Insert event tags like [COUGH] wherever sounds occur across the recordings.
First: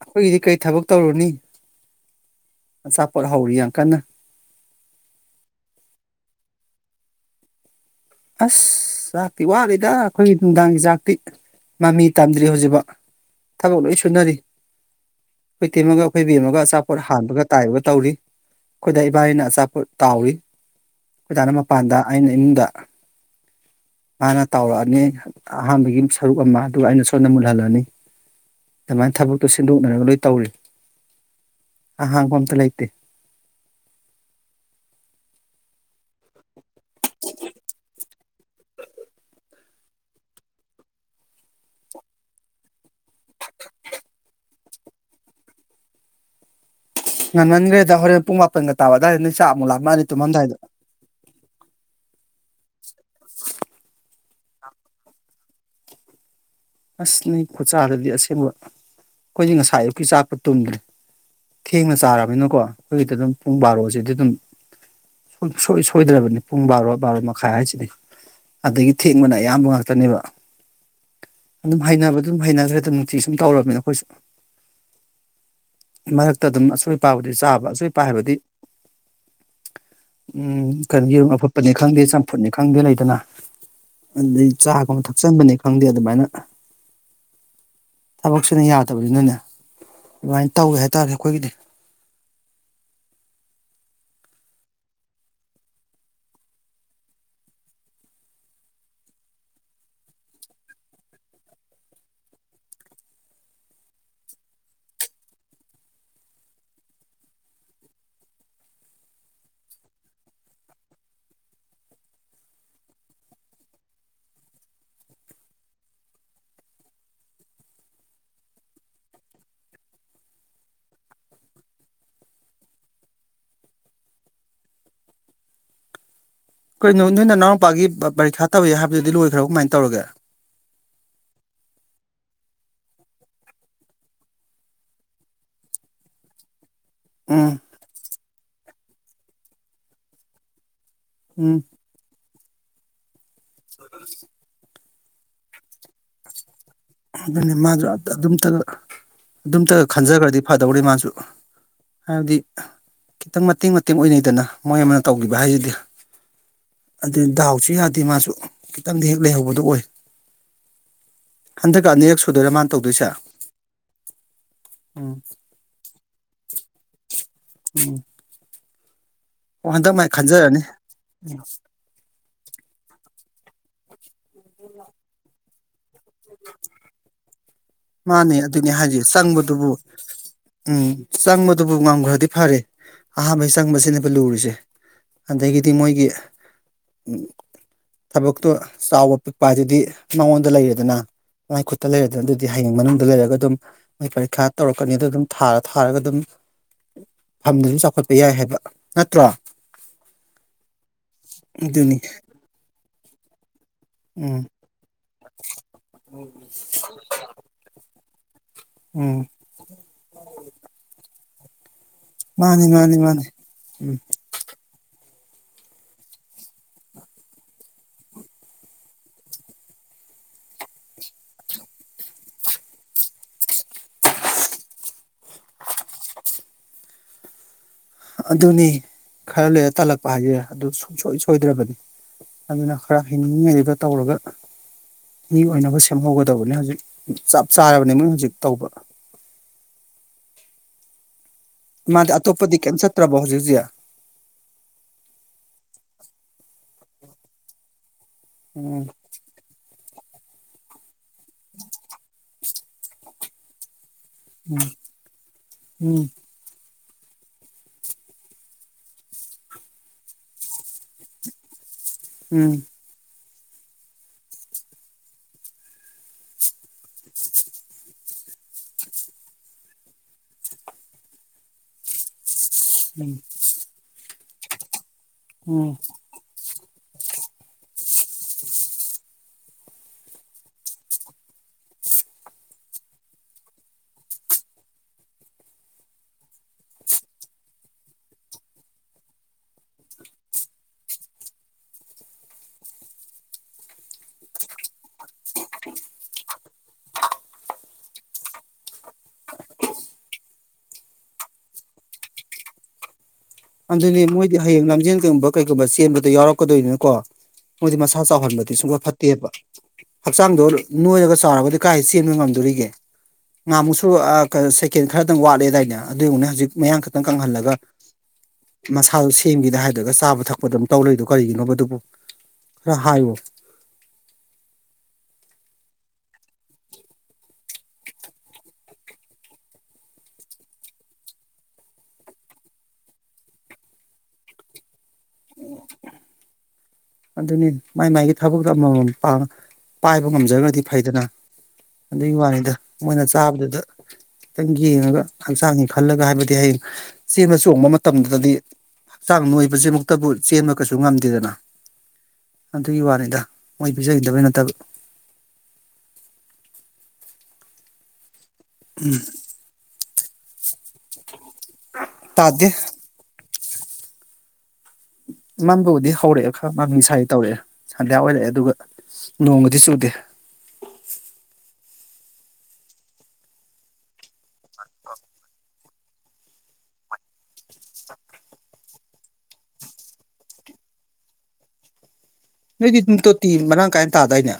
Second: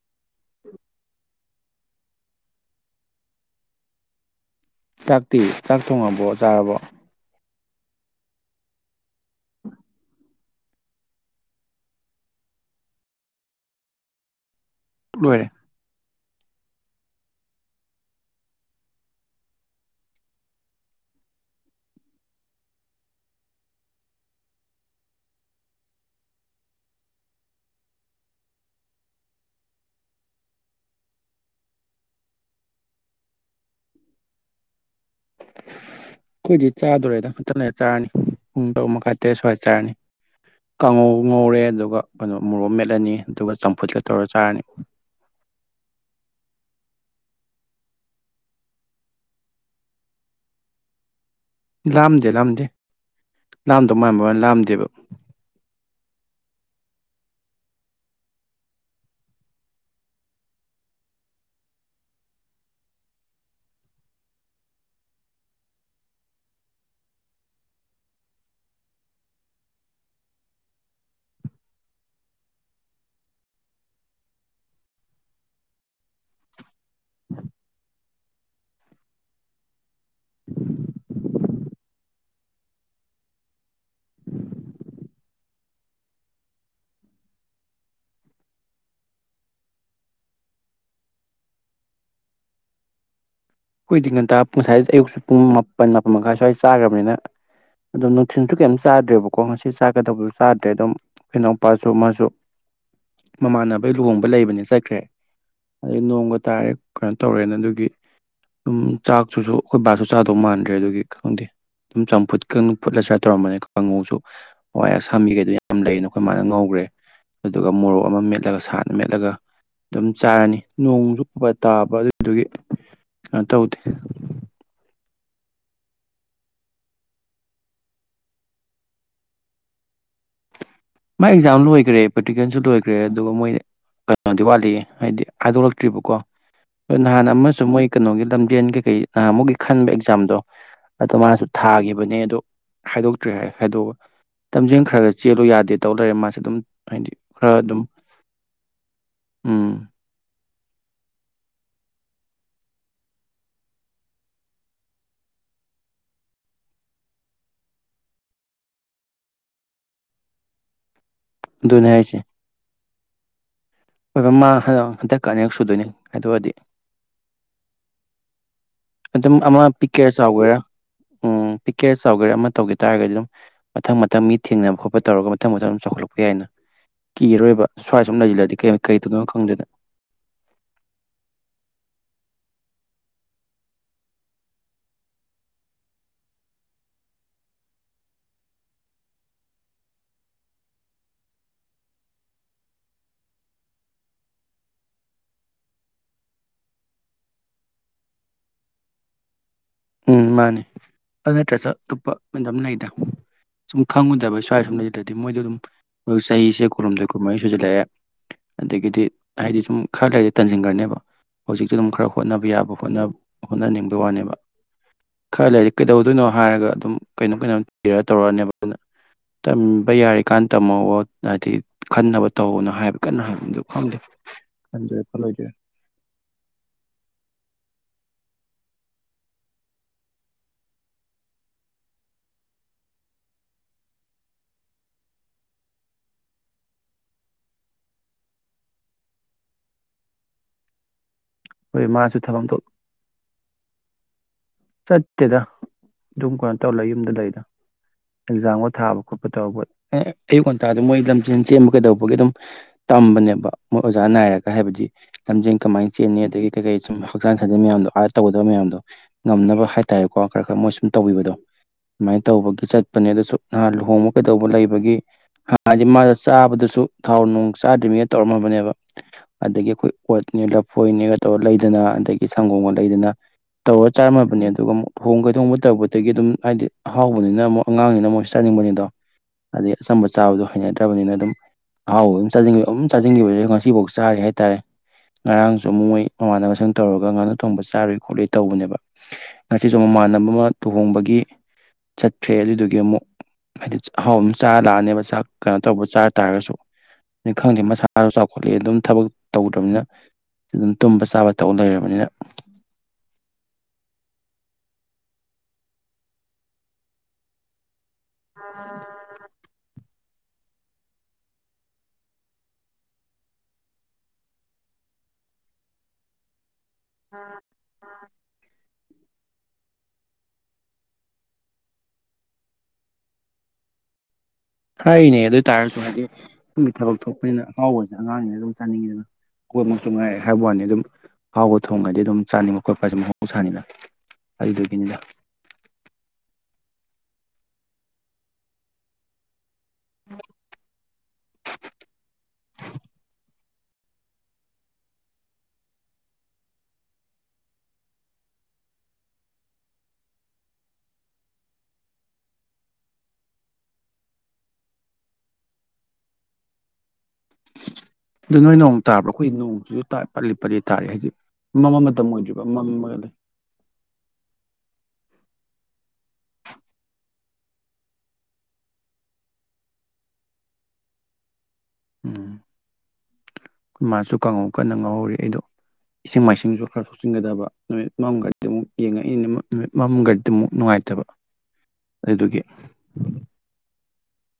ꯑꯩꯈꯣꯏꯒꯤꯗꯤ ꯀꯩ ꯊꯕꯛ ꯇꯧꯔꯨꯅꯤ ꯑꯆꯥꯄꯣꯠ ꯍꯧꯔꯤ ꯌꯥꯝ ꯀꯟꯅ ꯆꯥꯛꯇꯤ ꯆꯥꯛ ꯊꯣꯡꯉꯕꯣ ꯆꯥꯔꯕꯣ ꯑꯁ ꯆꯥꯛꯇꯤ ꯋꯥꯠꯂꯤꯗ ꯑꯩꯈꯣꯏꯒꯤ ꯅꯨꯡꯗꯥꯡꯒꯤ ꯆꯥꯛꯇꯤ ꯃꯃꯤ ꯇꯝꯗ꯭ꯔꯤ ꯍꯧꯖꯤꯛꯐꯥꯎ ꯊꯕꯛ ꯂꯣꯏ ꯁꯨꯅꯔꯤ ꯂꯣꯏꯔꯦ ꯈꯣꯏ ꯇꯩꯃꯒ ꯈꯣꯏ ꯕꯦꯃꯒꯥ ꯑꯆꯥꯄꯣꯠ ꯍꯥꯟꯕꯒ ꯇꯥꯏꯕꯒ ꯇꯧꯔꯤ ꯑꯩꯈꯣꯏꯗ ꯏꯕꯥꯏꯅ ꯑꯆꯥꯄꯣꯠ ꯇꯥꯎꯔꯤ ꯑꯩꯈꯣꯏꯗꯅ ꯃꯄꯥꯟꯗ ꯑꯩꯅ ꯏꯃꯨꯡꯗ ꯃꯥꯅ ꯇꯥꯎꯔꯛꯑꯅꯤ ꯑꯍꯥꯟꯕꯒꯤ ꯁꯔꯨꯛ ꯑꯃ ꯑꯗꯨꯒ ꯑꯩꯅ ꯁꯣꯝꯗ ꯃꯨꯜꯍꯜꯂꯅꯤ ꯑꯗꯨꯃꯥꯏꯅ ꯊꯕꯛꯇꯣ ꯁꯤꯟꯗꯣꯛꯅꯔꯒ ꯂꯣꯏ ꯇꯧꯔꯤ ꯑꯍꯥꯡꯕ ꯑꯝꯇ ꯂꯩꯇꯦ ꯑꯩꯈꯣꯏꯗꯤ ꯆꯥꯗꯣꯔꯦꯗ ꯉꯥꯛꯇꯥꯡ ꯂꯩꯔ ꯆꯥꯔꯅꯤ ꯄꯨꯡ ꯇꯔꯨꯛ ꯃꯈꯥꯏ ꯇꯔꯦꯠ ꯁ꯭ꯋꯥꯏꯗ ꯆꯥꯔꯅꯤ ꯀꯥꯡꯉꯧ ꯉꯧꯔꯦ ꯑꯗꯨꯒ ꯃꯣꯔꯣꯛ ꯃꯦꯠꯂꯅꯤ ꯑꯗꯨꯒ ꯆꯝꯐꯨꯠꯀ ꯇꯧꯔ ꯆꯥꯔꯅꯤ ꯉꯥꯟꯃꯟꯈ꯭ꯔꯦꯗ ꯍꯣꯔꯦꯟ ꯄꯨꯡ ꯃꯥꯄꯟꯒ ꯇꯥ ꯑꯗꯨꯋꯥꯏ ꯅꯣꯏ ꯆꯥꯛꯃꯨꯛ ꯂꯥꯝꯃꯛꯑꯅꯤ ꯇꯨꯝꯃꯝꯗꯥꯏꯗ ꯂꯥꯝꯗꯦ ꯂꯥꯝꯗꯦ ꯂꯥꯝꯗꯧ ꯃꯥꯟꯕ ꯋꯥꯅꯤ ꯂꯥꯝꯗꯦꯕ ꯑꯁ ꯅꯣꯏ ꯈꯨꯠꯆꯥꯥꯗꯨꯗꯤ ꯑꯁꯦꯡꯕ ꯈꯣꯏꯗꯤ ꯉꯁꯥꯏ ꯑꯌꯨꯛꯀꯤ ꯆꯥꯛꯄꯨ ꯇꯨꯝꯗ꯭ꯔꯤ ꯊꯦꯡꯅ ꯆꯥꯔꯕꯅꯤꯅꯀꯣ ꯍꯧꯖꯤꯛꯇꯤ ꯗꯨꯝ ꯄꯨꯡ ꯕꯥꯔꯣꯁꯤꯗꯤ ꯗꯨꯝ ꯁꯨꯛꯁꯣꯏ ꯁꯣꯏꯗ꯭ꯔꯕꯅꯤ ꯄꯨꯡ ꯕꯥꯔꯣ ꯕꯥꯔꯣ ꯃꯈꯥꯏ ꯍꯥꯏꯁꯤꯗꯤ ꯑꯗꯒꯤ ꯊꯦꯡꯕꯅ ꯑꯌꯥꯝꯕ ꯉꯥꯛꯇꯅꯦꯕ ꯑꯗꯨꯝ ꯍꯩꯅꯕ ꯗꯨꯝ ꯍꯩꯅꯈ꯭ꯔꯦꯗ ꯅꯨꯡꯇꯤꯒꯤ ꯁꯨꯝ ꯇꯧꯔꯕꯅꯤꯅ ꯑꯩꯈꯣꯏꯁꯨ ꯃꯔꯛꯇ ꯑꯗꯨꯝ ꯑꯁꯣꯏꯄꯥꯕꯨꯗꯤ ꯆꯥꯕ ꯑꯁꯣꯏꯄ ꯍꯥꯏꯕꯗꯤ ꯎꯝ ꯀꯔꯤ ꯌꯦꯔꯨꯝ ꯑꯐꯨꯠꯄꯅꯤ ꯈꯪꯗꯦ ꯆꯝꯐꯨꯠꯅꯤ ꯈꯪꯗꯦ ꯂꯩꯗꯅ ꯑꯗꯩ ꯆꯥꯒꯨꯝꯕ ꯊꯛꯆꯟꯕꯅꯤ ꯈꯪꯗꯦ ꯑꯗꯨꯃꯥꯏꯅ ꯊꯕꯛꯁꯤꯅ ꯌꯥꯗꯕꯅꯤꯅꯅꯦ ꯑꯗꯨꯃꯥꯏꯅ ꯇꯧꯋꯦ ꯍꯥꯏꯇꯥꯔꯦ ꯑꯩꯈꯣꯏꯒꯤꯗꯤ ꯑꯩꯈꯣꯏꯗꯤ ꯉꯟꯇ ꯉꯁꯥꯏ ꯑꯌꯨꯛꯁꯨ ꯄꯨꯡ ꯃꯥꯄꯟ ꯃꯥꯄꯟ ꯃꯈꯥꯏ ꯁ꯭ꯋꯥꯏ ꯆꯥꯈ꯭ꯔꯕꯅꯤꯅ ꯑꯗꯣ ꯅꯨꯡꯊꯤꯜꯁꯨ ꯀꯩꯝ ꯆꯥꯗ꯭ꯔꯦꯕꯀꯣ ꯉꯁꯤ ꯆꯥꯒꯗꯧꯕ ꯆꯥꯗ꯭ꯔꯦꯗꯣ ꯑꯗꯨꯝ ꯈꯣꯏ ꯏꯅꯥꯎꯄꯥꯁꯨ ꯃꯥꯁꯨ ꯃꯃꯥꯟꯅꯕꯩ ꯂꯨꯍꯣꯡꯕ ꯂꯩꯕꯅꯤ ꯆꯠꯈ꯭ꯔꯦ ꯑꯗꯩ ꯅꯣꯡꯒ ꯇꯥꯔꯦ ꯀꯩꯅꯣ ꯇꯧꯔꯦꯅ ꯑꯗꯨꯒꯤ ꯑꯗꯨꯝ ꯆꯥꯛꯇꯨꯁꯨ ꯑꯩꯈꯣꯏ ꯕꯥꯁꯨ ꯆꯥꯗꯧ ꯃꯥꯟꯗ꯭ꯔꯦ ꯑꯗꯨꯒꯤ ꯈꯪꯗꯦ ꯑꯗꯨꯝ ꯆꯝꯐꯨꯠꯀ ꯐꯨꯠꯂ ꯁꯤꯔ ꯇꯧꯔꯝꯕꯅꯦ ꯀꯥꯉꯧꯁꯨ ꯍꯋꯥꯏ ꯑꯁꯥꯡꯕꯤ ꯒꯗꯨ ꯌꯥꯝ ꯂꯩꯌꯦꯅ ꯑꯩꯈꯣꯏ ꯃꯥꯅ ꯉꯧꯈ꯭ꯔꯦ ꯑꯗꯨꯒ ꯃꯣꯔꯣꯛ ꯑꯃ ꯃꯦꯠꯂꯒ ꯁꯥꯅ ꯃꯦꯠꯂꯒ ꯑꯗꯨꯝ ꯆꯥꯔꯅꯤ ꯅꯣꯡ ꯁꯨ ꯄꯠ ꯄꯠ ꯇꯥꯕ ꯑꯗꯨꯏꯗꯨꯒꯤ ꯑꯥ ꯇꯧꯗꯦ ꯀꯩꯅꯣ ꯅꯣꯏ ꯅꯅꯥꯎ ꯄꯥꯒꯤ ꯄ ꯄꯔꯤꯈꯥ ꯇꯧꯏ ꯍꯥꯏꯕꯗꯨꯗꯤ ꯂꯣꯏꯈ꯭ꯔꯕꯣ ꯀꯃꯥꯏꯅ ꯇꯧꯔꯒꯦ ꯃꯥꯥꯏ ꯑꯦꯛꯖꯥꯝ ꯂꯣꯏꯈ꯭ꯔꯦ ꯄ꯭ꯔꯦꯛꯇꯤꯀꯦꯜꯁꯨ ꯂꯣꯏꯈ꯭ꯔꯦ ꯑꯗꯨꯒ ꯃꯣꯏ ꯀꯩꯅꯣꯗꯤ ꯋꯥꯠꯂꯤ ꯍꯥꯏꯗꯤ ꯍꯥꯏꯗꯣꯛꯂꯛꯇ꯭ꯔꯤꯕꯀꯣ ꯅꯍꯥꯟ ꯎꯝ ꯑꯃꯁꯨ ꯃꯣꯏ ꯀꯩꯅꯣꯒꯤ ꯂꯝꯖꯦꯟ ꯀꯩꯀꯩ ꯅꯍꯥꯟꯃꯨꯛꯒꯤ ꯈꯟꯕ ꯑꯦꯛꯖꯥꯝꯗꯣ ꯑꯗꯣ ꯃꯥꯁꯨ ꯎꯝ ꯊꯥꯈꯤꯕꯅꯦ ꯑꯗꯣ ꯍꯥꯏꯗꯣꯛꯇ꯭ꯔꯦ ꯍꯥꯏ ꯍꯥꯏꯗꯣꯛ ꯂꯝꯖꯟ ꯈꯔ ꯈꯔ ꯆꯦꯜꯂꯨ ꯌꯥꯗꯦ ꯇꯧ ꯂꯩꯔꯦ ꯃꯥꯁꯨ ꯑꯗꯨꯝ ꯍꯥꯏꯗꯤ ꯑꯗꯨꯅꯤ ꯈꯔ ꯃꯥꯁꯨ ꯑꯗꯨꯝ ꯑꯝꯇ ꯑꯗꯨꯝꯇꯒ ꯎꯝ ꯑꯗꯨꯝꯇꯒ ꯈꯟꯖꯈ꯭ꯔꯗꯤ ꯐꯗꯧꯅꯤꯃꯥꯁꯨ ꯍꯥꯏꯕꯗꯤ ꯈꯤꯇꯪ ꯃꯇꯦꯡ ꯃꯇꯦꯡ ꯑꯣꯏꯅꯩꯗꯅ ꯃꯣꯏ ꯑꯃꯅ ꯇꯧꯒꯤꯕ ꯍꯥꯏꯁꯤꯗꯤ ꯑꯗꯨꯅꯤ ꯗꯥꯎꯁꯨ ꯌꯥꯗꯦ ꯃꯥꯁꯨ ꯈꯤꯇꯪꯗ ꯍꯦꯛ ꯂꯩꯍꯧꯕꯗꯣ ꯑꯣꯏ ꯑꯗꯨꯅꯦ ꯍꯟꯗꯛꯀ ꯑꯅꯤꯔꯛ ꯁꯨꯗꯣꯏꯔꯥ ꯃꯥꯅ ꯇꯧꯗꯣꯏꯁꯦ ꯑꯣꯏꯕ ꯃꯥ ꯍꯟ ꯎꯝ ꯍꯟꯗꯛꯀ ꯑꯅꯤꯔꯛ ꯁꯨꯗꯣꯏꯅꯤ ꯑꯗꯨꯒꯥꯗꯤ ꯎꯝ ꯑꯗꯨꯝ ꯑꯃ ꯑꯣ ꯍꯟꯗꯛ ꯃꯥꯏ ꯄꯤꯛꯀꯦꯔꯥ ꯆꯥꯎꯒꯦꯔꯥ ꯈꯟꯖꯔꯅꯤ ꯎꯝ ꯄꯤꯛꯀꯦꯔ ꯆꯥꯎꯒꯦꯔ ꯑꯃ ꯇꯧꯒꯤ ꯇꯥꯔꯗꯤ ꯑꯗꯨꯝ ꯃꯊꯪ ꯃꯊꯪ ꯃꯤꯊꯦꯡꯅꯕ ꯈꯣꯠꯄ ꯇꯧꯔꯒ ꯃꯊꯪ ꯃꯊꯪ ꯆꯥꯎꯈꯠꯂꯛꯄꯤ ꯌꯥꯏꯅ ꯀꯤꯔꯣꯏꯕ ꯁ꯭ꯋꯥꯏ ꯁꯨꯝ ꯃꯥꯅꯦ ꯂꯩꯁꯤꯜꯂꯗꯤ ꯑꯗꯨꯅꯦ ꯀꯩ ꯀꯩ ꯍꯥꯏꯁꯦ ꯇꯧꯗꯣꯏꯅꯣ ꯈꯪꯗꯦꯗ ꯆꯪꯕꯗꯨꯕꯨ ꯎꯝ ꯆꯪꯕꯗꯨꯕꯨ ꯉꯝꯈ꯭ꯔꯗꯤ ꯐꯔꯦ ꯑꯍꯥꯥꯟꯕꯒꯤ ꯆꯪꯕꯁꯤꯅꯦꯕ ꯂꯨꯔꯤꯁꯦ ꯑꯗꯒꯤꯗꯤ ꯃꯣꯏꯒꯤ ꯎꯝ ꯊꯕꯛꯇꯨ ꯆꯥꯎꯕ ꯄꯤꯛꯄ ꯍꯥꯏꯗꯨꯗꯤ ꯃꯉꯣꯟꯗ ꯂꯩꯔꯦꯗꯅ ꯃꯥꯏ ꯈꯨꯠꯇ ꯂꯩꯔꯦꯗꯅ ꯑꯗꯨ ꯍꯌꯦꯡ ꯃꯅꯨꯡꯗ ꯂꯩꯔꯒ ꯑꯗꯨꯝ ꯃꯣꯏ ꯄꯔꯤꯈꯥ ꯇꯧꯔꯛꯀꯅꯤ ꯑꯗꯨ ꯑꯗꯨꯝ ꯊꯥꯔ ꯊꯥꯔꯒ ꯑꯗꯨꯝ ꯐꯝꯗꯨ ꯁꯨ ꯆꯥꯎꯈꯠꯄ ꯌꯥꯏ ꯍꯥꯏꯕ ꯅꯠꯇ꯭ꯔꯣ ꯎꯝ ꯃꯥꯅꯦ ꯑꯗꯨ ꯅꯠꯇ꯭ꯔꯁꯨ ꯑꯗꯨꯅꯤ ꯑꯇꯣꯞꯄ ꯃꯌꯥꯝ ꯂꯩꯗ ꯁꯨꯝ ꯎꯝ ꯈꯪꯉꯨꯗꯕ ꯁ꯭ꯋꯥꯏ ꯁꯨꯝ ꯂꯩ ꯑꯗꯩꯗꯤ ꯃꯣꯏꯗꯣ ꯑꯗꯨꯝ ꯆꯍꯤꯁꯦ ꯀꯨꯟꯍꯨꯝꯗꯣꯏ ꯀꯨꯟꯃꯔꯤ ꯁꯨꯖꯜꯂꯛꯑꯦ ꯑꯗꯒꯤꯗꯤ ꯎꯝ ꯍꯥꯏꯗꯤ ꯁꯨꯝ ꯈꯔ ꯂꯩꯔꯥꯗꯤ ꯇꯟꯖꯟꯈ꯭ꯔꯅꯤꯕꯥ ꯍꯧꯖꯤꯛꯁꯨ ꯑꯗꯨꯝ ꯈꯔ ꯍꯣꯠꯅꯥꯕ ꯃꯥꯅꯤ ꯌꯥꯕ ꯃꯥꯅꯤ ꯍꯣꯠꯅꯞ ꯃꯥꯅꯤ ꯍꯣꯠꯅꯥꯅꯤꯡꯕꯥ ꯎꯝ ꯋꯥꯅꯦꯕꯥ ꯈꯔ ꯂꯩꯔꯥꯗꯤ ꯀꯩꯗꯧꯗꯣꯏꯅꯣ ꯍꯥꯏꯔꯥꯒ ꯑꯗꯨꯝ ꯀꯩꯅꯣ ꯀꯩꯅꯣꯝ ꯊꯤꯔꯥ ꯇꯧꯔꯛꯑꯥꯅꯤꯕꯥ ꯑꯗꯨꯅꯥ ꯇꯝꯕꯥ ꯌꯥꯔꯤꯀꯥꯟꯗꯥ ꯇꯝꯍꯧꯑꯣ ꯍꯥꯏꯗꯤ ꯈꯟꯅꯥꯕ ꯇꯧꯅ ꯍꯥꯏꯕ ꯀꯟꯅ ꯍꯥꯏꯕꯅꯦ ꯗꯨ ꯈꯪꯗꯦ ꯈꯟꯗꯣꯏꯔꯥ ꯈꯜꯂꯣꯏꯗꯣꯢꯔꯥ ꯑꯗꯨꯅꯤ ꯈꯔ ꯂꯩꯔꯥ ꯇꯥꯜꯂꯛꯄꯥ ꯍꯥꯏꯁꯦ ꯑꯗꯨ ꯁꯨꯡꯁꯣꯏ ꯁꯣꯏꯗ꯭ꯔꯕꯥꯅꯤ ꯑꯗꯨꯅꯥ ꯈꯔ ꯍꯩꯅꯤꯡꯉꯩꯗꯨꯗꯥ ꯇꯧꯔꯥꯒ ꯃꯤ ꯑꯣꯏꯅꯥꯕ ꯁꯦꯝꯍꯧꯒꯥꯗꯥꯕꯅꯦ ꯍꯧꯖꯤꯛ ꯆꯞ ꯆꯥꯔꯥꯕꯅꯦ ꯃꯣꯏ ꯍꯧꯖꯤꯛ ꯇꯧꯕꯥ ꯍꯣꯏ ꯃꯥꯗꯤ ꯃꯥꯁꯨ ꯊꯕꯛ ꯑꯝꯇ ꯑꯇꯣꯞꯄꯥꯗꯤ ꯀ꯭ꯌꯦꯝ ꯆꯠꯇ꯭ꯔꯥꯕꯣ ꯍꯧꯖꯤꯛ ꯍꯧꯖꯤꯛ ꯆꯠꯇꯦꯗꯥ ꯑꯗꯨꯝ ꯀꯩꯅꯣ ꯇꯧꯔꯥ ꯂꯩ ꯌꯨꯝꯗꯥ ꯂꯩꯗꯥ ꯑꯦꯛꯖꯥꯝꯒꯥ ꯎꯝ ꯊꯥꯕꯥ ꯈꯣꯠꯄꯥ ꯇꯧꯕꯥ ꯑꯦ ꯑꯌꯨꯛ ꯉꯟꯇꯥꯗꯥ ꯃꯣꯏ ꯂꯝꯖꯦꯟ ꯆꯦꯟꯕꯥ ꯀꯩꯗꯧꯕꯒꯤ ꯑꯗꯨꯝ ꯇꯝꯕꯥꯅꯦꯕꯥ ꯃꯣꯏ ꯑꯣꯖꯥ ꯅꯥꯏꯔꯥꯒ ꯎꯝ ꯍꯥꯏꯕꯥꯗꯤ ꯂꯝꯖꯦꯟ ꯀꯃꯥꯏꯅꯥ ꯆꯦꯟꯅꯤ ꯑꯗꯩꯒꯤ ꯀꯩꯀꯩ ꯁꯨꯝ ꯍꯛꯆꯥꯡ ꯁꯥꯖꯦꯟ ꯃꯌꯥꯝꯗꯣ ꯑꯥꯗ ꯇꯧꯒꯥꯗꯕ ꯃꯌꯥꯝꯗꯣ ꯉꯝꯅꯥꯕ ꯍꯥꯏꯇꯥꯔꯦꯀꯣ ꯈꯔ ꯈꯔ ꯃꯣꯏ ꯁꯨꯝ ꯇꯧꯕꯤꯕꯥꯗꯣ ꯑꯗꯨꯨꯃꯥꯏꯅꯥ ꯎꯝ ꯇꯧꯕꯥꯒꯤ ꯆꯠ ꯆꯠꯄꯥꯅꯦ ꯑꯗꯨꯁꯨ ꯅꯍꯥꯟ ꯂꯨꯍꯣꯡꯕꯥ ꯀꯩꯗꯧꯕꯥ ꯂꯩꯕꯥꯒꯤ ꯍꯥꯟꯅꯥꯗꯤ ꯃꯥꯖꯨ ꯆꯥꯕꯥꯗꯨꯁꯨ ꯊꯥꯎ ꯅꯨꯡ ꯆꯥꯗ꯭ꯔꯤꯃꯤ ꯇꯧꯔꯝꯃꯥꯕꯅꯦꯕꯥ ꯑꯗꯥꯒꯤ ꯑꯩꯈꯣꯏ ꯑꯣꯠꯅꯦ ꯂꯥꯐꯣꯏꯅꯦꯒꯥ ꯇꯧꯔꯒ ꯂꯩꯗꯥꯅ ꯑꯗꯥꯒꯤ ꯁꯪꯒꯣꯝꯒꯥ ꯂꯩꯗꯥꯅ ꯎꯝ ꯎꯝ ꯇꯧꯔꯥ ꯆꯥꯔꯝꯃꯥꯕꯅꯤ ꯑꯗꯨꯒꯥ ꯑꯃꯨꯛ ꯍꯣꯡ [UNINTELLIGIBLE] ꯎꯝ ꯇꯧꯕꯗꯥꯒꯤ ꯑꯗꯨꯝ ꯍꯥꯏꯗꯤ ꯑꯍꯥꯎꯕꯥꯅꯤꯅꯥ ꯑꯃꯨꯛ ꯑꯉꯥꯡꯅꯤꯅꯥ ꯑꯃꯨꯛ ꯆꯥꯅꯤꯡꯕꯥꯅꯤꯗꯣ ꯑꯗꯩ ꯑꯆꯝꯕꯥ ꯆꯥꯕꯗꯣ ꯍꯩꯅꯥꯗ꯭ꯔꯕꯥꯅꯤꯅꯥ ꯑꯗꯨꯝ ꯑꯍꯥꯎꯕꯥ ꯑꯗꯨꯝ ꯆꯥꯖꯤꯟꯈꯤꯕꯥ ꯑꯗꯨꯝ ꯆꯥꯖꯤꯟꯈꯤꯕꯥ ꯁꯤꯅ ꯉꯥꯁꯤꯐꯥꯎ ꯆꯥꯔꯤ ꯍꯥꯏ ꯇꯥꯔꯦ ꯉꯔꯥꯡꯁꯨ ꯑꯃꯨꯛ ꯃꯣꯏ ꯃꯃꯥꯟꯅꯥꯕ ꯃꯥꯁꯦꯟ ꯇꯧꯔꯥꯒ ꯉꯥꯅꯨ ꯊꯣꯡꯕꯥ ꯆꯥꯔꯨꯏ ꯈꯣꯠꯂꯨꯏ ꯇꯧꯕꯥꯅꯦꯕꯥ ꯉꯥꯁꯤꯁꯨ ꯃꯃꯥꯟꯅꯥꯕ ꯑꯃ ꯂꯨꯍꯣꯡꯕꯥꯒꯤ ꯆꯠꯈ꯭ꯔꯦ ꯑꯗꯨꯗꯨꯒꯤ ꯑꯃꯨꯛ ꯍꯥꯏꯗꯤ ꯑꯍꯥꯎ ꯑꯃ ꯆꯥꯔ ꯂꯥꯛꯑꯥꯅꯤꯕꯥ ꯆꯥꯛ ꯀꯩꯅꯣ ꯇꯧꯕꯥ ꯆꯥ ꯇꯥꯔꯥꯒꯥꯁꯨ ꯈꯪꯗꯦ ꯃꯁꯥꯁꯨ ꯆꯥꯎꯈꯠꯂꯛꯑꯦ ꯑꯗꯨꯝ ꯊꯥꯕꯛ ꯇꯧꯗ꯭ꯔꯕꯅꯤꯅꯥ ꯑꯗꯨꯝ ꯇꯨꯝꯕꯥ ꯆꯥꯕ ꯇꯧ ꯂꯩꯔꯥꯕꯅꯤꯅꯥ ꯑꯗꯨꯅꯦ ꯃꯣꯏꯗꯤ ꯍꯥꯌꯦꯡ ꯂꯝꯖꯦꯜꯀꯩꯒꯨꯝꯕꯥ ꯀꯩꯒꯨꯝꯕꯥ ꯆꯦꯟꯕꯥꯗꯣ ꯌꯥꯎꯔꯛꯀꯥꯗꯣꯏꯅꯤꯅꯥꯀꯣ ꯃꯣꯏꯗꯤ ꯃꯁꯥ ꯆꯥꯎꯍꯟꯕꯥꯗꯤ ꯁꯨꯡ ꯐꯠ ꯐꯠꯇꯦꯕꯥ ꯍꯛꯆꯥꯡꯗꯣ ꯅꯣꯏꯔꯥꯒ ꯆꯥꯎꯔꯥꯒꯥꯗꯤ ꯀꯥꯏ ꯆꯦꯟꯕꯥ ꯉꯝꯗꯧꯔꯤꯒꯦ ꯉꯥꯍꯟꯃꯨꯛꯁꯨ ꯑꯥ ꯀ ꯁꯦꯀꯦꯟ ꯈꯔꯗꯪ ꯋꯥꯠꯂꯦ ꯗꯥꯏꯅꯦ ꯑꯗꯨ ꯌꯦꯡꯉꯨꯅꯦ ꯍꯧꯖꯤꯛ ꯃꯌꯥꯡ ꯈꯥꯇꯪ ꯀꯪꯍꯜꯂꯥꯒꯥ ꯃꯁꯥꯗꯣ ꯁꯦꯝꯒꯦꯗꯤ ꯍꯥꯏꯗ꯭ꯔꯒꯥ ꯆꯥꯕ ꯊꯛꯄꯥꯗ ꯑꯗꯨꯝ ꯇꯧ ꯂꯩꯗꯨꯕꯨ ꯀꯔꯤꯒꯤꯅꯣꯕꯥ ꯑꯗꯨꯕꯨ ꯈꯔ ꯍꯥꯏꯌꯨ ꯍꯥꯏꯔꯤꯅꯦ ꯑꯗꯨ ꯇꯥꯥꯔꯥꯁꯨ ꯍꯥꯏꯗꯤ ꯁꯨꯝꯒꯤ ꯊꯥꯕꯛ ꯊꯣꯛꯄꯥꯅꯤꯅꯥ ꯑꯍꯥꯎꯕꯥꯅꯤꯅꯥ ꯑꯉꯥꯡꯅꯤꯅꯥ ꯑꯗꯨꯝ ꯆꯥꯅꯤꯡꯉꯤꯗꯥꯅ ꯀꯣꯏꯃꯛꯁꯨ ꯉꯥꯏꯔꯦ ꯍꯥꯏꯕꯥ ꯋꯥꯅꯦ ꯑꯗꯨꯝ ꯑꯍꯥꯎꯕꯥ ꯊꯣꯡꯉꯥꯗꯤ ꯑꯗꯨꯝ ꯆꯥꯅꯤꯡꯕꯥ ꯈꯣꯠꯄꯥꯁꯤ ꯃꯍꯧꯁꯥꯅꯤꯅꯥ ꯑꯗꯨꯗꯨꯒꯤꯅꯤꯗꯥ ꯑꯗꯨꯅꯤ ꯃꯥꯏ ꯃꯥꯏꯒꯤ ꯊꯥꯕꯛꯇꯣ ꯑꯃꯃꯝ ꯄꯥꯡ ꯄꯥꯏꯕ ꯉꯝꯖꯒ꯭ꯥꯔꯗꯤ ꯐꯩꯗꯥꯅ ꯑꯗꯨꯒꯤ ꯋꯥꯅꯤꯗꯥ ꯃꯣꯏꯅ ꯆꯥꯕꯗꯨꯗꯥ ꯈꯤꯇꯪ ꯌꯦꯡꯉꯥꯒ ꯍꯛꯆꯥꯡꯒꯤ ꯈꯜꯂꯥꯒ ꯍꯥꯏꯕꯗꯤ ꯍꯥꯌꯦꯡ ꯆꯦꯟꯕꯥ ꯆꯣꯡꯕꯥ ꯃꯇꯝꯗꯨꯗꯥꯗꯤ ꯍꯛꯆꯥꯡ ꯅꯣꯏꯕꯥꯁꯤꯃꯨꯛꯇꯥꯕꯨ ꯆꯦꯟꯕꯥ ꯀꯩꯁꯨ ꯉꯝꯗꯦꯗꯥꯅ ꯑꯗꯨꯒꯤ ꯋꯥꯅꯤꯗꯥ ꯃꯣꯏ ꯄꯤꯖꯥꯈꯤꯗꯥꯕꯩ ꯅꯠꯇꯥꯕ ꯑꯗꯨ ꯅꯣꯏ ꯅꯣꯡ ꯇꯥꯕ꯭ꯔꯥ ꯑꯩꯈꯣꯏ ꯅꯣꯡꯗꯨꯁꯨ ꯇꯥꯏ ꯄꯜꯂꯤ ꯄꯜꯂꯤ ꯇꯥꯔꯤ ꯍꯥꯏꯖꯤꯛ ꯃꯝꯃꯥ ꯃꯇꯝ ꯑꯣꯏꯗ꯭ꯔꯤꯕꯥ ꯇꯥꯗꯦ ꯃꯝꯃꯥꯒꯥ ꯂꯩ ꯃꯪꯕꯥꯕꯨꯗꯤ ꯍꯧꯔꯛꯑꯦ ꯈꯔ ꯃꯃꯤ ꯁꯥꯔꯤ ꯇꯧꯔꯛꯑꯦ ꯁꯟꯗ꯭ꯌꯥ ꯑꯣꯏꯔꯛꯑꯦ ꯑꯗꯨꯒꯥ ꯅꯣꯡꯒꯥꯗꯤ ꯆꯨꯗꯦ ꯎꯝ ꯃꯥꯁꯨ ꯀꯥꯡꯉꯧ ꯀꯟꯅꯥ ꯉꯥꯎꯍꯧꯔꯤ ꯑꯩꯗꯣ ꯏꯁꯤꯡ ꯃꯥꯏꯁꯤꯡꯁꯨ ꯈꯔ ꯁꯣꯛꯆꯤꯟꯒꯥꯗꯕ ꯅꯨꯃꯤꯠ ꯃꯝꯒ꯭ꯔꯗꯤ ꯑꯃꯨꯛ ꯌꯦꯡꯉꯛꯏꯅꯦ ꯅꯨꯃꯤꯠ ꯃꯝꯒ꯭ꯔꯗꯤ ꯑꯃꯨꯛ ꯅꯨꯡꯉꯥꯏꯇꯦ ꯐꯠꯇꯥꯕ ꯑꯗꯨꯒꯤ ꯅꯣꯏꯗꯤ ꯑꯗꯨꯝ ꯇꯣꯇꯤ ꯃꯔꯥꯡ ꯀꯥꯏꯅ ꯇꯥꯗꯥꯏꯅꯦ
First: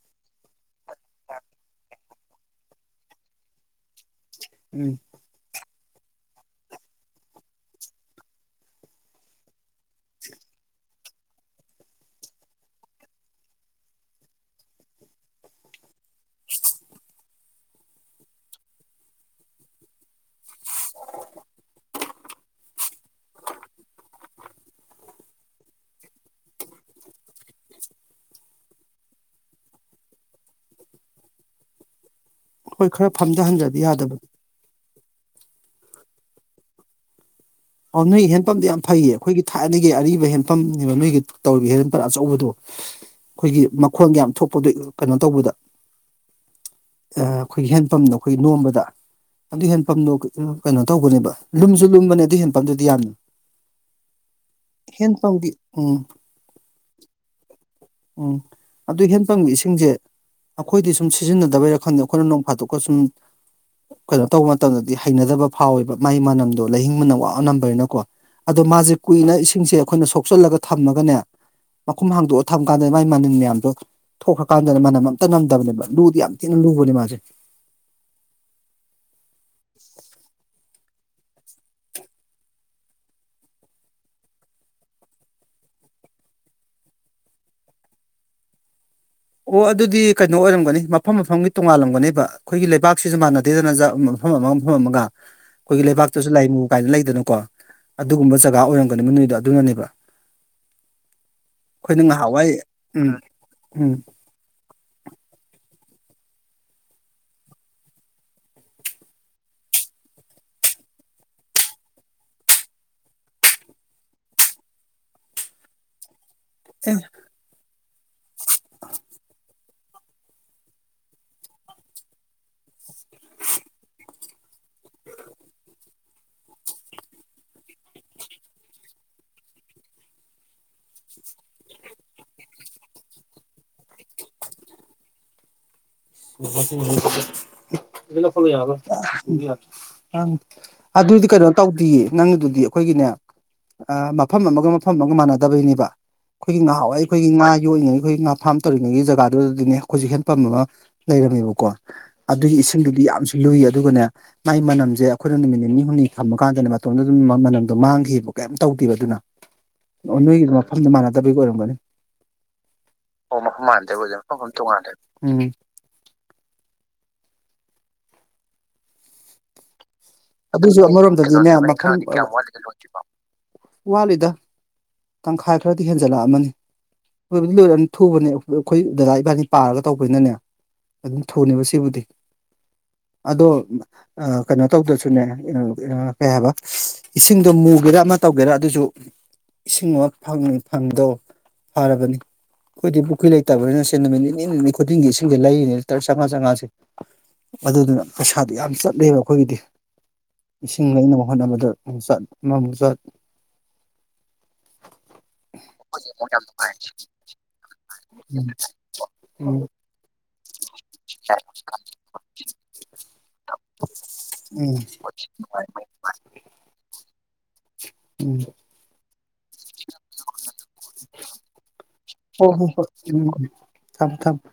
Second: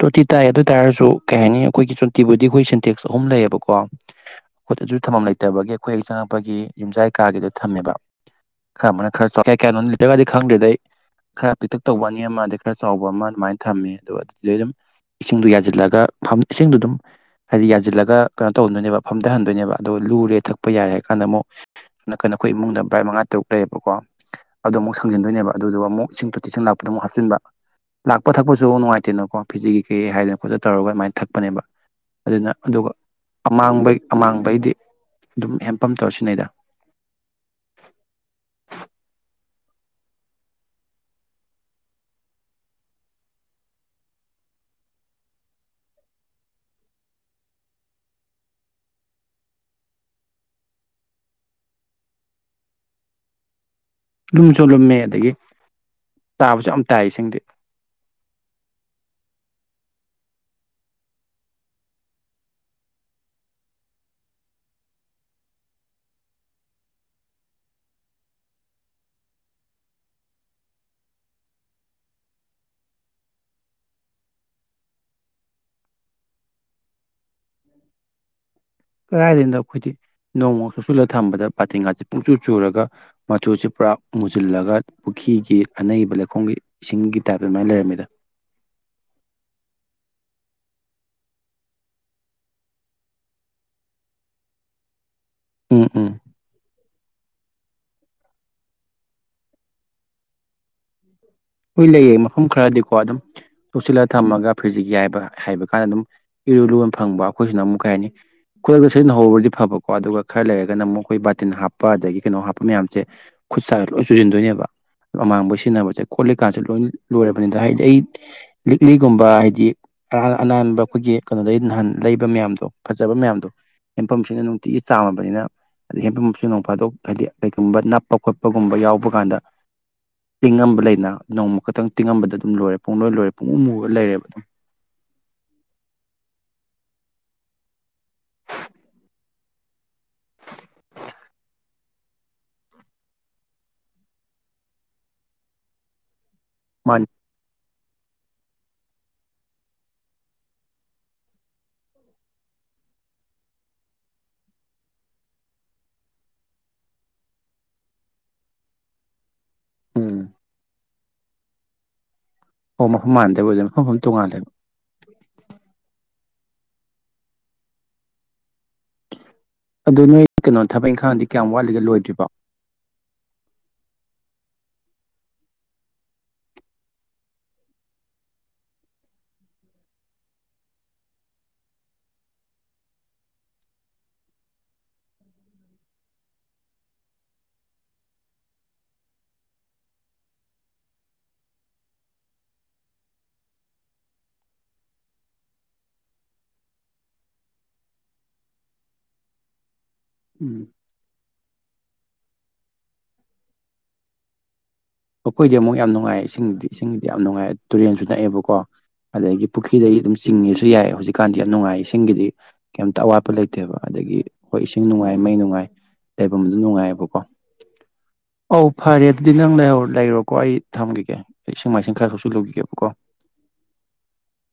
ꯇꯣꯇꯤ ꯇꯥꯏ ꯑꯗꯨ ꯇꯥꯔꯁꯨ ꯀꯩ ꯍꯥꯏꯅꯤ ꯑꯩꯈꯣꯏꯒꯤ ꯐꯤꯜꯇꯤꯕꯨꯗꯤ ꯑꯩꯈꯣꯏ ꯁꯤꯟꯇꯦꯛꯁ ꯑꯍꯨꯝ ꯂꯩꯌꯦꯕꯀꯣ ꯑꯈꯣꯏ ꯎꯝ ꯑꯗꯨ ꯊꯝꯐꯝ ꯂꯩꯇꯕꯒꯤ ꯑꯩꯈꯣꯏ ꯍꯦꯛ ꯆꯪꯉꯛꯄꯒꯤ ꯌꯨꯝꯖꯥꯏ ꯀꯥꯒꯤꯗ ꯊꯝꯃꯦꯕ ꯈꯔ ꯑꯃꯅ ꯈꯔ ꯆꯥꯌꯦ ꯀꯌꯥ ꯀꯌꯥꯅꯣ ꯂꯤꯇ꯭ꯔꯒꯗꯤ ꯈꯪꯗꯦꯗ ꯑꯩ ꯈꯔ ꯄꯤꯛꯇꯛ ꯇꯧꯕ ꯑꯅꯤ ꯑꯃ ꯑꯗꯩ ꯈꯔ ꯆꯥꯎꯕ ꯑꯃ ꯑꯗꯨꯃꯥꯏꯅ ꯊꯝꯃꯦ ꯑꯗꯨꯒ ꯂꯩꯔꯝꯃꯤ ꯏꯁꯤꯡꯗꯨ ꯌꯥꯖꯤꯜꯂꯒ ꯐꯝ ꯏꯁꯤꯡꯗꯨ ꯑꯗꯨꯝ ꯍꯥꯏꯗꯤ ꯌꯥꯟꯖꯤꯜꯂꯒ ꯀꯩꯅꯣ ꯇꯧꯗꯣꯏꯅꯦꯕ ꯐꯝꯗꯍꯟꯗꯣꯏꯅꯦꯕ ꯑꯗꯨꯒ ꯂꯨꯔꯦ ꯊꯛꯄ ꯌꯥꯔꯦ ꯍꯥꯏ ꯀꯥꯟꯗ ꯑꯃꯨꯛ ꯅꯀꯟꯗ ꯑꯈꯣꯏ ꯏꯃꯨꯡꯗ ꯚ꯭ꯔꯥꯏꯠ ꯃꯉꯥ ꯇꯔꯨꯛ ꯂꯩꯌꯦꯕꯀꯣ ꯑꯗꯨ ꯑꯃꯨꯛ ꯁꯪꯖꯤꯟꯗꯣꯏꯅꯦꯕ ꯑꯗꯨꯗꯨꯒ ꯑꯃꯨꯛ ꯏꯁꯤꯡ ꯇꯣꯇꯤꯁꯤꯡ ꯂꯥꯛꯄꯗ ꯑꯃꯨꯛ ꯍꯥꯞꯆꯤꯟꯕ ꯂꯥꯛꯄ ꯊꯛꯄꯁꯨ ꯅꯨꯡꯉꯥꯏꯇꯦꯅ ꯀꯣ ꯐꯤꯖꯤ ꯀꯩ ꯀꯩ ꯍꯥꯏꯗꯅ ꯈꯣꯠꯇꯅ ꯇꯧꯔꯒ ꯑꯗꯨꯃꯥꯏ ꯊꯛꯄꯅꯦꯕ ꯑꯗꯨꯅ ꯍꯣꯏ ꯑꯗꯨꯒ ꯈꯔ ꯐꯝꯊꯍꯟꯗ꯭ꯔꯗꯤ ꯑꯃꯥꯡꯕꯩ ꯌꯥꯗꯕꯅꯤ ꯑꯃꯥꯡꯕꯩꯗꯤ ꯑꯗꯨꯝ ꯍꯦꯝꯄꯝ ꯇꯧꯔꯁꯤꯟꯅꯩꯗ ꯑꯣ ꯅꯣꯏ ꯍꯦꯟꯄꯝꯗꯤ ꯌꯥꯝ ꯐꯩꯌꯦ ꯑꯩꯈꯣꯏꯒꯤ ꯊꯥꯏꯅꯒꯤ ꯑꯔꯤꯕ ꯍꯦꯟꯄꯝꯅꯦꯕ ꯅꯣꯏꯒꯤ ꯇꯧꯔꯤꯕ ꯍꯦꯟ ꯍꯦꯟꯄꯝ ꯑꯆꯧꯕꯗꯣ ꯑꯩꯈꯣꯏꯒꯤ ꯃꯈꯣꯟꯒ ꯌꯥꯝ ꯊꯣꯛꯄꯗꯣ ꯀꯩꯅꯣ ꯇꯧꯕꯗ ꯑꯩ ꯑꯩꯈꯣꯏꯒꯤ ꯍꯦꯟꯄꯝꯗꫭ ꯑꯩꯈꯣꯏꯒꯤ ꯅꯣꯝꯕꯗ ꯑꯗꯨ ꯍꯦꯟꯄꯝꯗꯣ ꯀꯩꯅꯣ ꯇꯧꯕꯅꯦꯕ ꯂꯨꯝꯁꯨ ꯂꯨꯝꯕꯅꯦ ꯑꯗꯨ ꯍꯦꯟꯄꯝꯗꯨꯗꯤ ꯌꯥꯝꯅ ꯂꯨꯝꯁꯨ ꯂꯨꯝꯃꯦ ꯑꯗꯒꯤ ꯍꯦꯟꯄꯝꯒꯤ ꯎꯝ ꯇꯥꯕꯁꯨ ꯌꯥꯝ ꯇꯥꯏ ꯏꯁꯤꯡꯗꯤ ꯑꫭ ꯑꯗꯨꯏ ꯍꯦꯟꯄꯝꯒꯤ ꯏꯁꯤꯡꯖꯦ ꯑꯩꯈꯣꯏꯗꯤ ꯁꯨꯝ ꯁꯤꯖꯤꯟꯅꯗꯕꯩꯔ ꯈꯪꯗꯦ ꯑꯩꯈꯣꯏꯅ ꯅꯣꯡ ꯐꯥꯗꯣꯛꯀ ꯁꯨꯝ ꯀꯩꯅꯣ ꯇꯧꯕ ꯃꯇꯝꯗꯗꯤ ꯍꯩꯅꯗꯕ ꯐꯥꯎꯋꯦꯕ ꯃꯥꯏ ꯃꯅꯝꯗꯣ ꯂꯩꯍꯤꯡ ꯃꯅꯝ ꯋꯥ ꯅꯝꯕꯅꯤꯅꯀꯣ ꯑꯗꯣ ꯃꯥꯁꯦ ꯀꯨꯏꯅ ꯏꯁꯤꯡꯁꯦ ꯑꯩꯈꯣꯏꯅ ꯁꯣꯛꯆꯜꯂꯒ ꯊꯝꯃꯒꯅꯦ ꯃꯈꯨꯝ ꯍꯥꯡꯗꯣꯛ ꯊꯝ ꯀꯥꯟꯗ ꯃꯥꯏ ꯃꯅꯤꯟ ꯃꯌꯥꯝꯗꯣ ꯊꯣꯛꯈ꯭ꯔꯀꯥꯟꯗ ꯃꯅꯝ ꯑꯝꯇ ꯅꯝꯗꯕꯅꯦꯕ ꯂꯨꯗꯤ ꯌꯥꯝ ꯊꯤꯅ ꯂꯨꯕꯅꯦ ꯃꯥꯁꯦ ꯀꯗꯥꯏꯗꯩꯅꫭ ꯑꯩꯈꯣꯏꯗꯤ ꯅꯣꯡꯃ ꯀꯨꯞꯆꯜꯂ ꯊꯝꯕꯗ ꯕꯥꯥꯇꯤꯟꯒꯥꯁꯦ ꯄꯨꯡꯆꯨ ꯆꯨꯔꯒ ꯃꯆꯨꯖꯤ ꯄꯨꯔꯥ ꯃꯨꯁꯤꯜꯂꯒ ꯄꯨꯈ꯭ꯔꯤꯒꯤ ꯑꯅꯩꯕ ꯂꯩꯈꯣꯝꯒꯤ ꯏꯁꯤꯡꯒꯤ ꯇꯥꯏꯞꯇ ꯑꯗꯨꯃꯥꯏ ꯂꯩꯔꯝꯃꯤꯗ ꯑꯣ ꯑꯗꯨꯗꯤ ꯀꯩꯅꯣ ꯑꯣꯏꯔꯝꯒꯅꯤ ꯃꯐꯝ ꯃꯐꯝꯒꯤ ꯇꯣꯉꯥꯜꯂꯝꯒꯅꯦꯕ ꯑꯩꯈꯣꯏꯒꯤ ꯂꯩꯕꯥꯛꯁꯤꯖꯨ ꯃꯥꯟꯅꯗꯦꯗꯅ ꯃꯐꯝ ꯑꯃ ꯃꯐꯝ ꯑꯃꯒ [INAUDIBLE] ꯑꯩꯈꯣꯏꯒꯤ ꯂꯩꯕꯥꯛꯇꯁꯨ ꯂꯥꯏꯃꯨ ꯀꯥꯏꯅ ꯂꯩꯗꯅꯀꯣ ꯑꯗꯨꯒꯨꯝꯕ ꯖꯒꯥ ꯑꯣꯏꯔꯝꯒꯅꯤꯕ ꯅꫭꯏꯗꯣ ꯑꯗꯨꯅꯅꯦꯕ ꯍꫭꯏ ꯑꯩꯈꯣꯏꯅ ꯂꯩꯌꯦ ꯃꯐꯝ ꯉꯍꯥꯟꯋꯥꯏ ꯈꯔꯗꯤꯀꯣ ꯎꯝ ꯑꯗꯨꯝ ꯎꯝ ꯇꯣꯛꯁꯤꯜꯂ ꯊꯝꯃꯒ ꯐ꯭ꯔꯤꯖꯤꯀꯤ ꯍꯥꯏꯕ ꯍꯥꯏꯕ ꯀꯥꯟꯗ ꯑꯗꯨꯝ ꯏꯔꯨ ꯂꯨꯕ ꯐꯪꯕ ꯑꯩꯈꯣꯏꯁꯤꯅ ꯑꯃꯨꯛ ꯀꯩ ꯍꯥꯏꯅꯤ ꯈꯣꯏꯕ ꯁꯤꯖꯤꯟꯅ ꯍꯧꯔꯗꯤ ꯐꯕꯀꯣ ꯑꯗꯨꯒ ꯈꯔ ꯂꯩꯔꯒꯅ ꯑꯃꯨꯛ ꯑꯩꯈꯣꯏ ꯕꯥꯇꯤꯟ ꯍꯥꯞꯄ ꯑꯗꯒꯤ ꯀꯩꯅꯣ ꯍꯥꯞꯄ ꯃꯌꯥꯝꯁꯦ ꯈꯨꯠꯁꯥꯗ ꯂꯣꯏ ꯆꯨꯁꯤꯟꯗꯣꯏꯅꯦꯕ ꯑꯃꯥꯡꯕꯩ ꯁꯤꯖꯤꯟꯅꯕꯁꯦ ꯈꯣꯠꯂꯤꯀꯥꯟꯁꯦ ꯂꯣꯏ ꯑꯦ ꯂꯣꯏꯔ ꯕꯅꯤꯗ ꯍꯥꯏꯗꯤ ꯑꯩ ꯂꯤꯛꯂꯤꯒꯨꯝꯕ ꯍꯥꯏꯗꯤ ꯑ ꯑꯅꯥꯟꯕ ꯑꯩꯈꯣꯏꯒꯤ ꯀꯩꯅꯣꯗꯩ ꯅꯍꯥꯟ ꯂꯩꯕ ꯃꯌꯥꯝꯗꯣ ꯐꯖꯕ ꯃꯌꯥꯝꯗꯣ ꯍꯦꯟꯄꯝꯁꯤꯅ ꯑꯗꯨꯝ ꯇꯤꯒꯤ ꯆꯥꯝꯃꯕꯅꯤꯅ ꯑꯗꯩ ꯍꯦꯟꯄꯝꯁꯤ ꯅꫭꯡ ꯐꯥꯗꯣꯛ ꯍꯥꯏꯗꯤ ꯀꯩꯒꯨꯝꯕ ꯅꯞꯄ ꯈꯣꯠꯄꯒꯨꯝꯕ ꯌꯥꯎꯕ ꯀꯥꯟꯗ ꯆꯤꯡꯉꯝ ꯂꯩꯅ ꯅꯣꯡꯃ ꯈꯛꯇꯪ ꯇꯤꯡꯉꯝꯕꯗ ꯑꯗꯨꯝ ꯂꯣꯔꯦ ꯄꯨꯡ ꯂꯣꯏ ꯂꯣꯏꯔꯦ ꯄꯨꯡ ꯃꯨꯃꯨꯨꯔꯒ ꯂꯩꯔꯦꯕ [UNINTELLIGIBLE] ꯑꯗꯨ ꯂꯧꯈꯠꯂꫭ ꯌꯥꯔꯔꫭꯏ ꯑꯪ ꯑꯗꯨꯗꯤ ꯀꯩꯅꯣ ꯇꯧꯗꯤꯌꯦ ꯅꯪꯗꯨꯗꯤ ꯑꯩꯈꯣꯏꯒꯤꯅꯦ ꯑ ꯃꯐꯝ ꯑꯃꯒ ꯃꯐꯝ ꯑꯃꯒ ꯃꯥꯟꯅꯗꯕꯩꯅꯦꯕ ꯑꯩꯈꯣꯏꯒꯤ ꯅꯍꯋꯥꯏ ꯃꯥꯅꯤ ꯑꯩꯈꯣꯏꯒꯤ ꯉꯥ ꯌꯣꯛꯏꯉꯩ ꯑꯩꯈꯣꯏ ꯉꯥ ꯐꯥꯝ ꯇꯧꯔꯤꯉꯩ ꯖꯒꯥꯗꯨꯗꯗꯤꯅꯦ ꯑꯩꯈꯣꯏꯖꯨ ꯍꯦꯟꯄꯝ ꯑꯃ ꯂꯩꯔꯝꯃꯦꯕꯀꯣ ꯑꯗꯨꯒꯤ ꯏꯁꯤꯡꯗꯨꯗꯤ ꯌꯥꯝꯁꯨ ꯂꯨꯏ ꯑꯗꯨꯒꯅꯦ ꯃꯥꯏ ꯃꯅꯝꯖꯦ ꯑꯩꯈꯣꯏꯅ ꯅꯨꯃꯤꯠ ꯅꯤꯅꯤ ꯍꯨꯝꯅꯤ ꯊꯝꯃ ꯀꯥꯟꯗꯅꯦ ꯃꯇꯣꯝꯗ ꯑꯗꯨꯝ ꯃꯅꯝꯗꯣ ꯃꯥꯡꯈꯤꯕ ꯀꯩꯝ ꯇꯧꯗꯦꯕ ꯑꯗꯨꯅ ꯑꯣ ꯎꯝ ꯅꯣꯏꯒꯤ ꯃꯐꯝꯗꯨ ꯃꯥꯟꯅꯗꯕꯒꯤ ꯑꯣꯏꯔꯝꯒꯅꯤ ꯑꯣ ꯃꯐꯝ ꯑꯣ ꯃꯥꯟꯅꯗꯕ ꯃꯐꯝ ꯑꯣꯏꯗꯣꯏꯅꯤ ꯃꯥꯟꯅꯗꯕꯩ ꯑꫭꯏꯗꯨꯅꯦ ꯇꯣꯉꯥꯜꯂꯦ ꯃꯐꯝ ꯐꯝ ꯇꯣꯡꯉꯥꯟꯜꯂꯦ ꯎꯝ ꯑꯗꯨ ꯅꯣꯏ ꯀꯩꯅꯣ ꯑꯗꯨꯁꯨ ꯊꯕꯛ ꯏꯪꯈꯥꯡꯗꯤ ꯑꯃꯔꯣꯝꯗꯗꯤꯅꯦ ꯀꯌꯥꯝ ꯋꯥꯠꯂꯤꯒꯦ ꯂꯣꯏꯗ꯭ꯔꯤꯕꯣ [UNINTELLIGIBLE] ꯋꯥꯠꯂꯤꯗ ꯇꯪꯈꯥꯏ ꯈꯔꯗꯤ ꯍꯦꯟꯖꯜꯂꯛꯑꯃꯅꯤ ꯂꯣꯢꯕꯗꯤ ꯂꯣꯏꯔꯅꯤ ꯊꯨꯕꯅꯦ ꯑꯩꯈꯣꯏ ꯗꯗꯥ ꯏꯕꯥꯅꯤ ꯄꯥꯔꯒ ꯇꯧꯕꯅꯤꯅꯅꯦ ꯑꯗꯨꯝ ꯊꯨꯅꯦꯕ ꯁꯤꯕꯨꯗꯤ ꯑꯗꯣ ꯑꯥ ꯀꯩꯅꯣ ꯇꯧꯗ꯭ꯔꯥꯁꯨ [UNINTELLIGIBLE] ꯀꯩ ꯍꯥꯏꯕ ꯏꯁꯤꯡꯗꯣ ꯃꯨꯒꯦꯔꯥ ꯑꯃ ꯇꯧꯒꯦꯔꯥ ꯑꯗꯨꯁꯨ ꯏꯁꯤꯡ ꯑꯃ ꯐꯪꯉꯤ ꯐꯉꯤꯗꯣ ꯐꯔꯕꯅꯤ꯫ ꯑꯩꯈꯣꯏꯗꯤ ꯄꯨꯈꯤ ꯂꯩꯇꯕꯅꯤꯅ ꯁꯦ ꯅꯨꯃꯤꯠ ꯅꯤꯅꯤ ꯅꯤꯅꯤ ꯈꯨꯗꯤꯡꯒꯤ ꯏꯁꯤꯡꯁꯦ ꯂꯩꯔꯤꯅꯤ ꯂꯤꯇꯔ ꯆꯝꯉꯥ ꯆꯝꯉꯥꯁꯦ ꯑꯗꯨꯗꯨꯅ ꯄꯩꯁꯥꯗꯣ ꯌꯥꯝ ꯆꯠꯂꯦꯕ ꯑꯩꯈꯣꯏꯒꯤꯗꯤ ꯎꯝ ꯏꯤꯡ ꯂꯩꯅꯕ ꯍꯣꯠꯅꯕꯗ ꯃꯆꯠ ꯑꯃ ꯃꯨꯛꯆꯠ ꯑꯩꯈꯣꯏꯗꯤ ꯑꯃꯨꯛ ꯌꯥꯝ ꯅꯨꯡꯉꯥꯏ ꯏꯁꯤꯡꯗꯤ ꯏꯁꯤꯡꯗꯤ ꯌꯥꯝ ꯅꯨꯡꯉꯥꯏ ꯇꯨꯔꯦꯟꯁꯨ ꯅꯛꯑꯦꯕꯀꯣ ꯑꯗꯒꯤ ꯎꯝ ꯄꯨꯈ꯭ꯔꯤꯗꯒꯤ ꯑꯗꯨꯝ ꯆꯤꯡꯉꯦꯁꯨ ꯌꯥꯏ ꯍꯧꯖꯤꯛꯀꯥꯟꯗꯤ ꯌꯥꯝ ꯅꯨꯡꯉꯥꯏ ꯏꯁꯤꯡꯒꯤꯗꯤ ꯀꯩꯝꯇ ꯑꯋꯥꯠꯄ ꯂꯩꯇꯦꯕ ꯑꯗꯒꯤ ꯍꯣꯏ ꯎꯝ ꯎꯝ ꯏꯁꯤꯡ ꯅꯨꯡꯉꯥꯏ ꯃꯩ ꯅꯨꯡꯉꯥꯏ ꯂꯩꯕꯝ ꯑꯗꯨꯝ ꯅꯨꯡꯉꯥꯏꯑꯦꯕꯀꯣ ꯎꯝ ꯐꯔꯦ ꯑꯗꯨꯗꯤ ꯅꯪ ꯂꯩꯍꯎ ꯂꯩꯔꯣꯀꯣ ꯑꯩ ꯊꯝꯒꯤꯒꯦ ꯑꯩ ꯢꯁꯤꯡꯃꯥꯏꯁꯤꯡ ꯈꯔ ꯍꯣ ꯍꯣ ꯁꯣꯛꯆꯤꯜꯂꯨꯈꯤꯒꯦꯕꯀꯣ ꯍꯣꯏ ꯎꯝ ꯊꯝꯃꯦ ꯊꯝꯃꯦ